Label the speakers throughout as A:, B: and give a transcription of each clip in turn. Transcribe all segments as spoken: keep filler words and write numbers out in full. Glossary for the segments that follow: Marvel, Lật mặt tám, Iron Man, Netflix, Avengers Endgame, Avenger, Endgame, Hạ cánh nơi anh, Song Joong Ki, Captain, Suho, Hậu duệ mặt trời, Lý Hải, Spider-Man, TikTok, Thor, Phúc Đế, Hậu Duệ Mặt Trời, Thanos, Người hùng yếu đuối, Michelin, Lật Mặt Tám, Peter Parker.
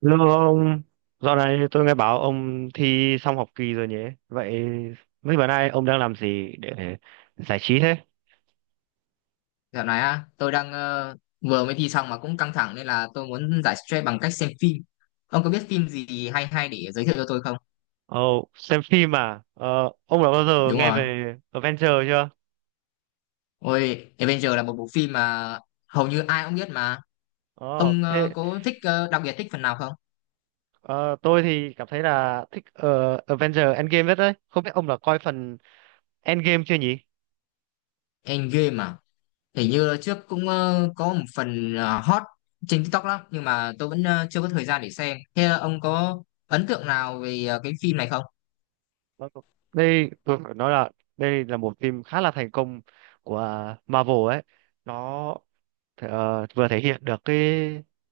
A: Lương ông, dạo này tôi nghe bảo ông thi xong học kỳ rồi nhỉ? Vậy mấy bữa nay ông đang làm gì để giải trí thế?
B: Dạo này á, tôi đang ờ, vừa mới thi xong mà cũng căng thẳng nên là tôi muốn giải stress bằng cách xem phim. Ông có biết phim gì hay hay để giới thiệu cho tôi không?
A: Ồ, xem phim à? Ờ, ông đã bao giờ
B: Đúng
A: nghe
B: rồi.
A: về Avenger chưa?
B: Ôi, Avenger là một bộ phim mà hầu như ai cũng biết mà.
A: Ồ,
B: Ông
A: thế
B: ờ, có thích ờ, đặc biệt thích phần nào không?
A: ờ, tôi thì cảm thấy là thích ờ, Avenger Endgame nhất đấy. Không biết ông đã coi phần Endgame chưa nhỉ?
B: Endgame à? Hình như trước cũng ờ, có một phần ờ, hot trên TikTok lắm nhưng mà tôi vẫn ờ, chưa có thời gian để xem. Thế ờ, ông có ấn tượng nào về ờ, cái phim này không?
A: Vâng. Đây, tôi phải nói là đây là một phim khá là thành công của Marvel ấy. Nó th- ờ, vừa thể hiện được cái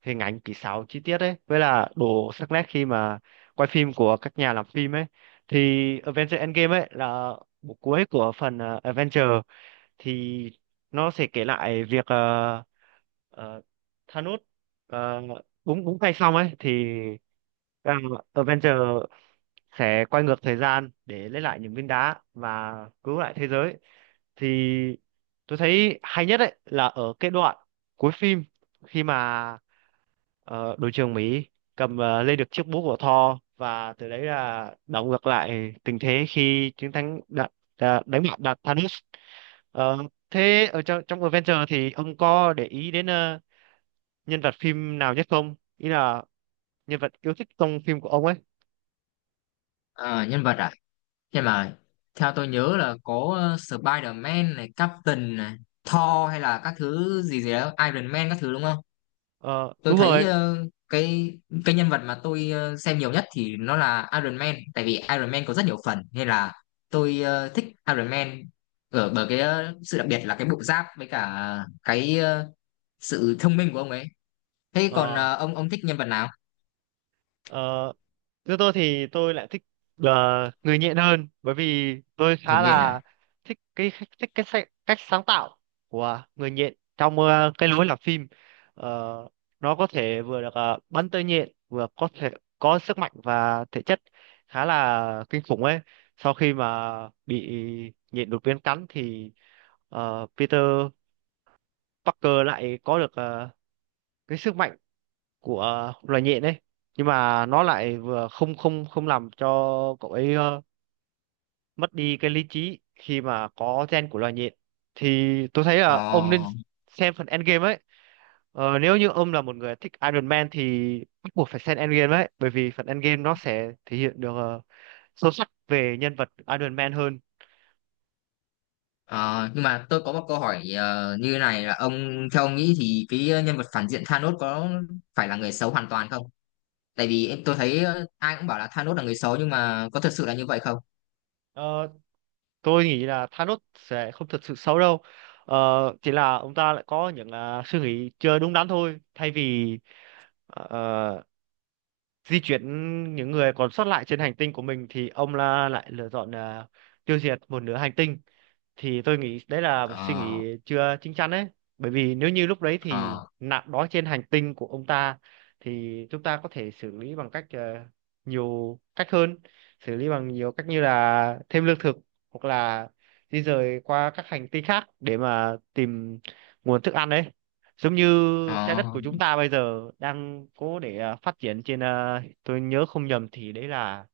A: hình ảnh kỹ xảo chi tiết ấy với là độ sắc nét khi mà quay phim của các nhà làm phim ấy thì Avengers Endgame ấy là bộ cuối của phần ờ, Avengers thì nó sẽ kể lại việc ờ, ờ, Thanos ờ, búng búng tay xong ấy thì uh, Avengers sẽ quay ngược thời gian để lấy lại những viên đá và cứu lại thế giới thì tôi thấy hay nhất ấy là ở cái đoạn cuối phim khi mà ờ, đội trưởng Mỹ cầm ờ, lên được chiếc búa của Thor, và từ đấy là đảo ngược lại tình thế khi chiến thắng đạt đà- đánh bại đạt Thanos. Ờ, thế ở trong trong Avengers thì ông có để ý đến ờ, nhân vật phim nào nhất không, ý là nhân vật yêu thích trong phim của ông ấy.
B: Ờ, Nhân vật à? Nhưng mà theo tôi nhớ là có ờ, Spider-Man này, Captain này, Thor hay là các thứ gì gì đó, Iron Man các thứ đúng không?
A: Ờ,
B: Tôi
A: đúng
B: thấy
A: rồi.
B: ờ, cái cái nhân vật mà tôi ờ, xem nhiều nhất thì nó là Iron Man, tại vì Iron Man có rất nhiều phần nên là tôi ờ, thích Iron Man ở bởi cái ờ, sự đặc biệt là cái bộ giáp với cả cái ờ, sự thông minh của ông ấy. Thế còn
A: Ờ,
B: ờ, ông ông thích nhân vật nào?
A: ờ, Như tôi thì tôi lại thích là người nhện hơn, bởi vì tôi
B: Hình
A: khá
B: như là.
A: là thích cái thích cái sa- cách sáng tạo của người nhện trong ờ, cái lối làm phim. Ờ, nó có thể vừa được ờ, bắn tơi nhện, vừa có thể có sức mạnh và thể chất khá là kinh khủng ấy. Sau khi mà bị nhện đột biến cắn thì ờ, Peter Parker lại có được ờ, cái sức mạnh của loài nhện ấy, nhưng mà nó lại vừa không không không làm cho cậu ấy ờ, mất đi cái lý trí khi mà có gen của loài nhện. Thì tôi thấy
B: Ồ.
A: là ông nên xem phần Endgame ấy. ờ, nếu như ông là một người thích Iron Man thì bắt buộc phải xem Endgame ấy, bởi vì phần Endgame nó sẽ thể hiện được ờ, sâu sắc về nhân vật Iron Man hơn.
B: Ờ, nhưng mà tôi có một câu hỏi ờ, như này là ông theo ông nghĩ thì cái nhân vật phản diện Thanos có phải là người xấu hoàn toàn không? Tại vì em tôi thấy ờ, ai cũng bảo là Thanos là người xấu nhưng mà có thật sự là như vậy không?
A: Ờ, tôi nghĩ là Thanos sẽ không thật sự xấu đâu. Ờ, chỉ là ông ta lại có những à, suy nghĩ chưa đúng đắn thôi. Thay vì ờ, ờ, di chuyển những người còn sót lại trên hành tinh của mình thì ông là lại lựa chọn là tiêu diệt một nửa hành tinh. Thì tôi nghĩ đấy là một suy
B: Ờ,
A: nghĩ chưa chín chắn đấy, bởi vì nếu như lúc đấy thì
B: ờ,
A: nạn đói trên hành tinh của ông ta thì chúng ta có thể xử lý bằng cách ờ, nhiều cách hơn, xử lý bằng nhiều cách như là thêm lương thực, hoặc là di rời qua các hành tinh khác để mà tìm nguồn thức ăn đấy, giống như trái
B: ờ,
A: đất của chúng ta bây giờ đang cố để à, phát triển trên, à, tôi nhớ không nhầm thì đấy là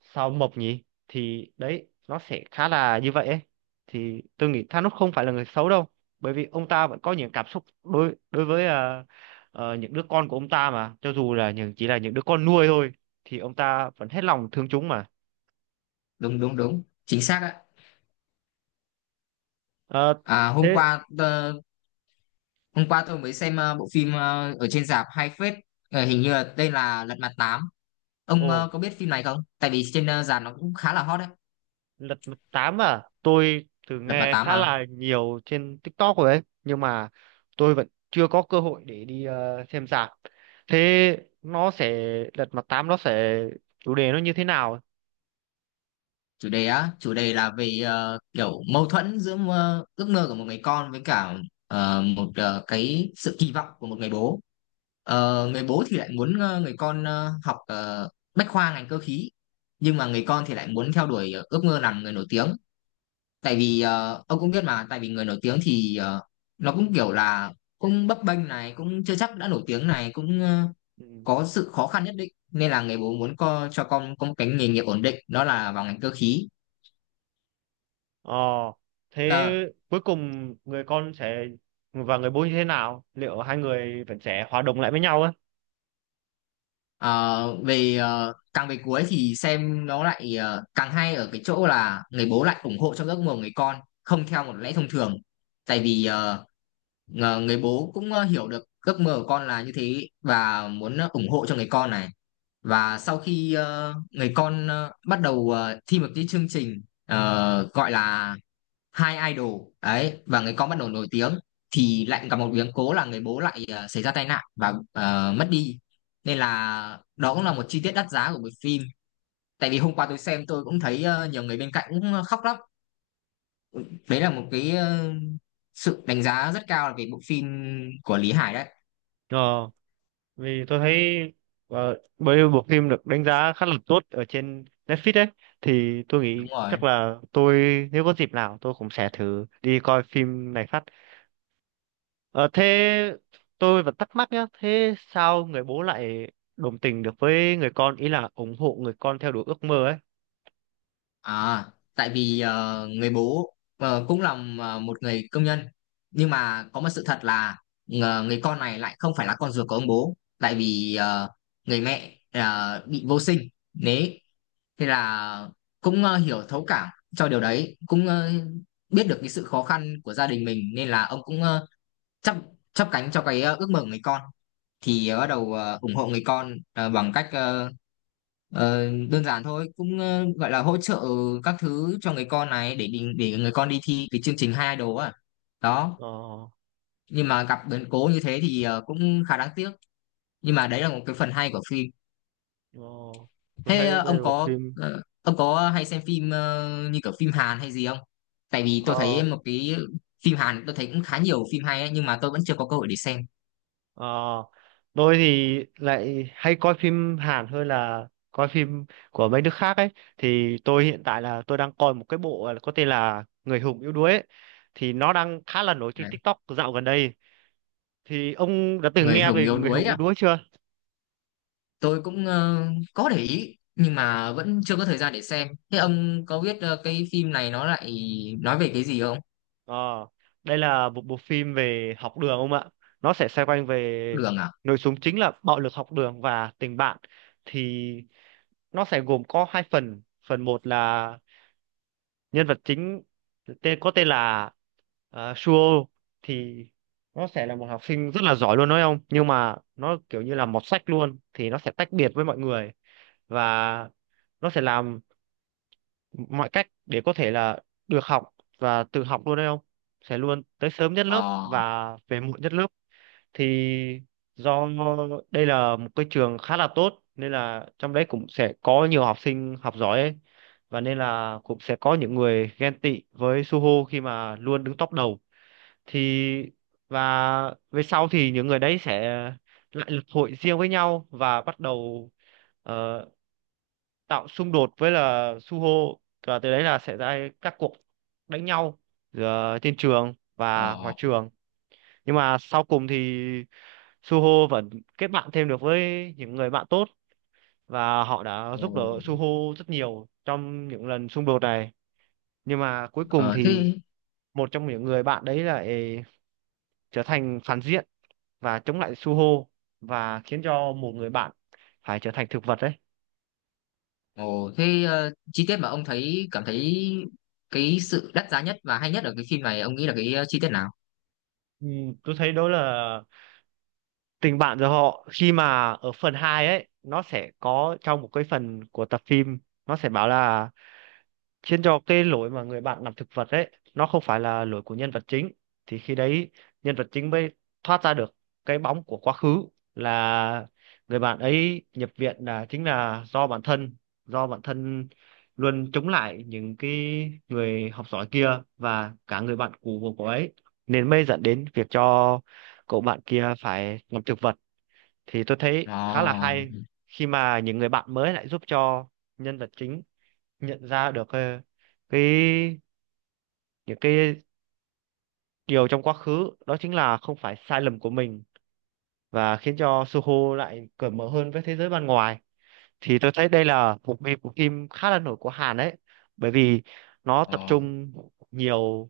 A: sao Mộc nhỉ, thì đấy nó sẽ khá là như vậy ấy. Thì tôi nghĩ Thanos không phải là người xấu đâu, bởi vì ông ta vẫn có những cảm xúc đối đối với à, ờ, những đứa con của ông ta mà, cho dù là những chỉ là những đứa con nuôi thôi thì ông ta vẫn hết lòng thương chúng mà.
B: đúng đúng đúng, chính xác ạ.
A: Ờ,
B: À, hôm
A: thế
B: qua ờ, hôm qua tôi mới xem ờ, bộ phim ờ, ở trên rạp hay phết. Ờ, hình như là tên là Lật Mặt Tám.
A: ồ,
B: Ông ờ, có biết phim này không? Tại vì trên ờ, rạp nó cũng khá là hot đấy,
A: Lật Mặt Tám à? Tôi từng
B: Lật Mặt
A: nghe
B: Tám
A: khá
B: mà.
A: là nhiều trên TikTok rồi ấy, nhưng mà tôi vẫn chưa có cơ hội để đi ờ, xem rạp. Thế nó sẽ lật mặt tám nó sẽ chủ đề nó như thế nào?
B: Chủ đề á, chủ đề là về ờ, kiểu mâu thuẫn giữa mơ, ước mơ của một người con với cả ờ, một ờ, cái sự kỳ vọng của một người bố. Ờ, người bố thì lại muốn ờ, người con ờ, học ờ, bách khoa ngành cơ khí, nhưng mà người con thì lại muốn theo đuổi ờ, ước mơ làm người nổi tiếng. Tại vì ờ, ông cũng biết mà, tại vì người nổi tiếng thì ờ, nó cũng kiểu là cũng bấp bênh này, cũng chưa chắc đã nổi tiếng này, cũng ờ,
A: Ừ.
B: có sự khó khăn nhất định, nên là người bố muốn co, cho con có một cái nghề nghiệp ổn định đó là vào ngành cơ khí.
A: Ờ, thế
B: Ờ,
A: cuối cùng người con sẽ và người bố như thế nào? Liệu hai người vẫn sẽ hòa đồng lại với nhau ấy?
B: Ờ, Về ờ, càng về cuối thì xem nó lại ờ, càng hay ở cái chỗ là người bố lại ủng hộ trong giấc mơ của người con, không theo một lẽ thông thường, tại vì ờ, ngờ- người bố cũng ờ, hiểu được giấc mơ của con là như thế và muốn ờ, ủng hộ cho người con này. Và sau khi ờ, người con ờ, bắt đầu ờ, thi một cái chương trình ờ, gọi là hai idol ấy và người con bắt đầu nổi tiếng, thì lại gặp một biến cố là người bố lại ờ, xảy ra tai nạn và ờ, mất đi, nên là đó cũng là một chi tiết đắt giá của bộ phim. Tại vì hôm qua tôi xem tôi cũng thấy ờ, nhiều người bên cạnh cũng khóc lắm. Đấy là một cái ờ, sự đánh giá rất cao về bộ phim của Lý Hải đấy.
A: Ờ. Vì tôi thấy ờ, bởi vì bộ phim được đánh giá khá là tốt ở trên Netflix ấy, thì tôi nghĩ
B: Đúng rồi.
A: chắc là tôi, nếu có dịp nào tôi cũng sẽ thử đi coi phim này phát. Ờ, thế tôi vẫn thắc mắc nhá, thế sao người bố lại đồng tình được với người con, ý là ủng hộ người con theo đuổi ước mơ ấy.
B: À, tại vì ờ, người bố ờ, cũng là ờ, một người công nhân, nhưng mà có một sự thật là ờ, người con này lại không phải là con ruột của ông bố, tại vì ờ, người mẹ ờ, bị vô sinh. Đấy, thế là cũng ờ, hiểu thấu cảm cho điều đấy, cũng ờ, biết được cái sự khó khăn của gia đình mình nên là ông cũng ờ, chấp chấp cánh cho cái ờ, ước mơ của người con. Thì ờ, bắt đầu ờ, ủng hộ người con ờ, bằng cách ờ, ờ, đơn giản thôi, cũng ờ, gọi là hỗ trợ các thứ cho người con này để đi- để người con đi thi cái chương trình hai đồ á. Đó,
A: ờ,
B: nhưng mà gặp biến cố như thế thì ờ, cũng khá đáng tiếc, nhưng mà đấy là một cái phần hay của phim.
A: ờ, tôi
B: Thế
A: thấy
B: ờ,
A: đây
B: ông
A: là một
B: có
A: phim.
B: ờ, ông có hay xem phim ờ, như kiểu phim Hàn hay gì không? Tại vì tôi
A: Ờ
B: thấy một cái phim Hàn tôi thấy cũng khá nhiều phim hay ấy, nhưng mà tôi vẫn chưa có cơ hội để xem.
A: Ờ, tôi thì lại hay coi phim Hàn hơn là coi phim của mấy nước khác ấy. Thì tôi hiện tại là tôi đang coi một cái bộ có tên là Người hùng yếu đuối ấy. Thì nó đang khá là nổi trên
B: Đấy,
A: TikTok dạo gần đây. Thì ông đã từng
B: người
A: nghe
B: hùng
A: về
B: yếu
A: Người
B: đuối
A: hùng yếu
B: à,
A: đuối chưa?
B: tôi cũng ờ, có để ý nhưng mà vẫn chưa có thời gian để xem. Thế ông có biết ờ, cái phim này nó lại nói về cái gì không?
A: Ờ, đây là một bộ phim về học đường ông ạ. Nó sẽ xoay quanh về
B: Đường à?
A: nội dung chính là bạo lực học đường và tình bạn. Thì nó sẽ gồm có hai phần. Phần một là nhân vật chính tên có tên là ờ, Suo, thì nó sẽ là một học sinh rất là giỏi, luôn nói không, nhưng mà nó kiểu như là mọt sách luôn, thì nó sẽ tách biệt với mọi người, và nó sẽ làm mọi cách để có thể là được học, và tự học luôn đấy, không sẽ luôn tới sớm nhất lớp
B: ờ
A: và về muộn nhất lớp. Thì do đây là một cái trường khá là tốt nên là trong đấy cũng sẽ có nhiều học sinh học giỏi ấy, và nên là cũng sẽ có những người ghen tị với Suho khi mà luôn đứng top đầu. Thì và về sau thì những người đấy sẽ lại lập hội riêng với nhau và bắt đầu ờ, tạo xung đột với là Suho, và từ đấy là sẽ ra các cuộc đánh nhau giữa trên trường
B: ờ
A: và ngoài trường. Nhưng mà sau cùng thì Suho vẫn kết bạn thêm được với những người bạn tốt, và họ đã giúp đỡ
B: Ồ.
A: Suho rất nhiều trong những lần xung đột này. Nhưng mà cuối cùng
B: ờ
A: thì
B: Thế.
A: một trong những người bạn đấy lại trở thành phản diện và chống lại Suho, và khiến cho một người bạn phải trở thành thực vật đấy.
B: Ồ, thế ờ, chi tiết mà ông thấy cảm thấy cái sự đắt giá nhất và hay nhất ở cái phim này ông nghĩ là cái ờ, chi tiết nào?
A: Ừ, tôi thấy đó là tình bạn giữa họ. Khi mà ở phần hai ấy, nó sẽ có trong một cái phần của tập phim, nó sẽ bảo là khiến cho cái lỗi mà người bạn làm thực vật ấy nó không phải là lỗi của nhân vật chính. Thì khi đấy nhân vật chính mới thoát ra được cái bóng của quá khứ, là người bạn ấy nhập viện là chính là do bản thân do bản thân luôn chống lại những cái người học giỏi kia và cả người bạn cũ của cô ấy, nên mới dẫn đến việc cho cậu bạn kia phải làm thực vật. Thì tôi thấy khá là
B: ờ
A: hay khi mà những người bạn mới lại giúp cho nhân vật chính nhận ra được ờ, cái những cái điều trong quá khứ đó chính là không phải sai lầm của mình, và khiến cho Suho lại cởi mở hơn với thế giới bên ngoài. Thì tôi thấy đây là một mê- bộ phim khá là nổi của Hàn đấy, bởi vì nó tập
B: ờ
A: trung nhiều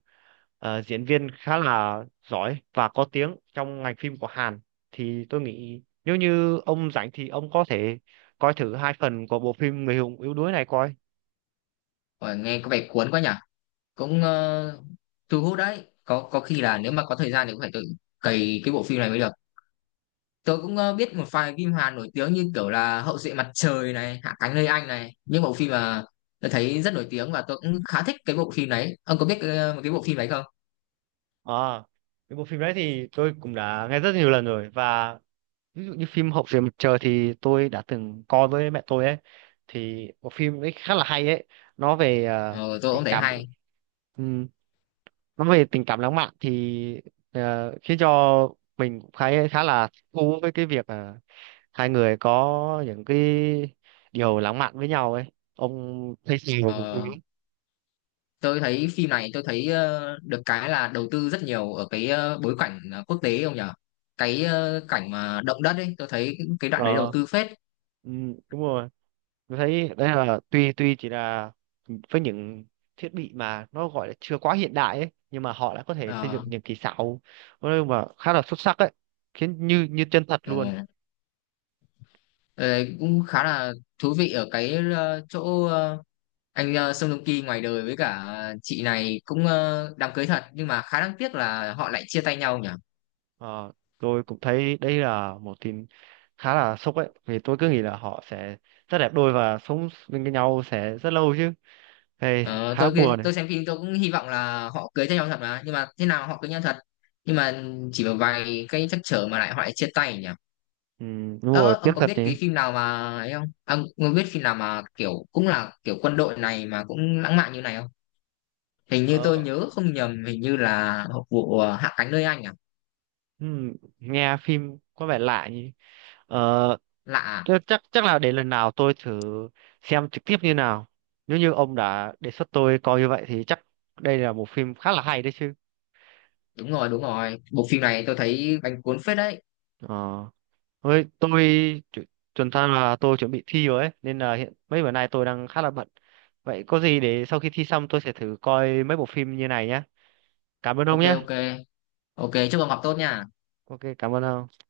A: ờ, diễn viên khá là giỏi và có tiếng trong ngành phim của Hàn. Thì tôi nghĩ nếu như ông rảnh thì ông có thể coi thử hai phần của bộ phim Người hùng yếu đuối này coi.
B: Ôi, nghe có vẻ cuốn quá nhỉ, cũng ờ, thu hút đấy. có có khi là nếu mà có thời gian thì cũng phải tự cày cái bộ phim này mới được. Tớ cũng ờ, biết một vài phim Hàn nổi tiếng như kiểu là Hậu duệ mặt trời này, Hạ cánh nơi anh này, những bộ phim mà tớ thấy rất nổi tiếng và tớ cũng khá thích cái bộ phim đấy. Ông có biết ờ, một cái bộ phim đấy không?
A: À, cái bộ phim đấy thì tôi cũng đã nghe rất nhiều lần rồi, và ví dụ như phim Hậu Duệ Mặt Trời thì tôi đã từng coi với mẹ tôi ấy. Thì bộ phim ấy khá là hay ấy. Nó về ờ,
B: Ờ, tôi cũng
A: tình
B: thấy
A: cảm,
B: hay.
A: ừm, nó về tình cảm lãng mạn, thì ờ, khiến cho mình cũng khá khá là thú với cái việc ờ, hai người có những cái điều lãng mạn với nhau ấy. Ông thấy sao về bộ phim
B: Ờ,
A: ấy?
B: tôi thấy phim này tôi thấy ờ, được cái là đầu tư rất nhiều ở cái ờ, bối cảnh ờ, quốc tế ông nhở? Cái ờ, cảnh mà động đất ấy, tôi thấy cái đoạn đấy đầu
A: ờ
B: tư phết.
A: ừm, đúng rồi, tôi thấy đấy là tuy tuy chỉ là với những thiết bị mà nó gọi là chưa quá hiện đại ấy, nhưng mà họ đã có thể xây dựng
B: Ờ,
A: những kỹ xảo nói mà khá là xuất sắc ấy, khiến như như chân thật luôn.
B: ờ, ờ, cũng khá là thú vị ở cái ờ, chỗ anh uh, Song Joong Ki ngoài đời với cả chị này cũng ờ, đám cưới thật, nhưng mà khá đáng tiếc là họ lại chia tay nhau nhỉ.
A: Ờ, tôi cũng thấy đây là một tin khá là sốc ấy, vì tôi cứ nghĩ là họ sẽ rất đẹp đôi và sống bên với nhau sẽ rất lâu chứ. Hey,
B: Ờ,
A: khá
B: tôi
A: buồn này.
B: tôi xem phim tôi cũng hy vọng là họ cưới nhau thật mà, nhưng mà thế nào họ cưới nhau thật, nhưng mà chỉ một vài cái trắc trở mà lại họ lại chia tay nhỉ.
A: Ừ, đúng rồi,
B: ờ, ông
A: tiếc
B: có
A: thật
B: biết
A: nhỉ.
B: cái phim nào mà ấy không, ông có biết phim nào mà kiểu cũng là kiểu quân đội này mà cũng lãng mạn như này không? Hình như tôi
A: Ờ,
B: nhớ không nhầm, hình như là vụ ờ, Hạ cánh nơi anh à.
A: ừ, nghe phim có vẻ lạ nhỉ. Ờ,
B: Lạ à?
A: thế chắc chắc là đến lần nào tôi thử xem trực tiếp như nào. Nếu như ông đã đề xuất tôi coi như vậy thì chắc đây là một phim khá là hay đấy chứ.
B: Đúng rồi, đúng rồi, bộ phim này tôi thấy bánh cuốn phết đấy.
A: Ờ, với tôi chu- chuẩn ra là tôi chuẩn bị thi rồi ấy, nên là hiện mấy bữa nay tôi đang khá là bận. Vậy có gì để sau khi thi xong tôi sẽ thử coi mấy bộ phim như này nhé. Cảm ơn ông
B: Ok,
A: nhé.
B: ok. Ok, chúc ông học tốt nha.
A: Ok, cảm ơn ông.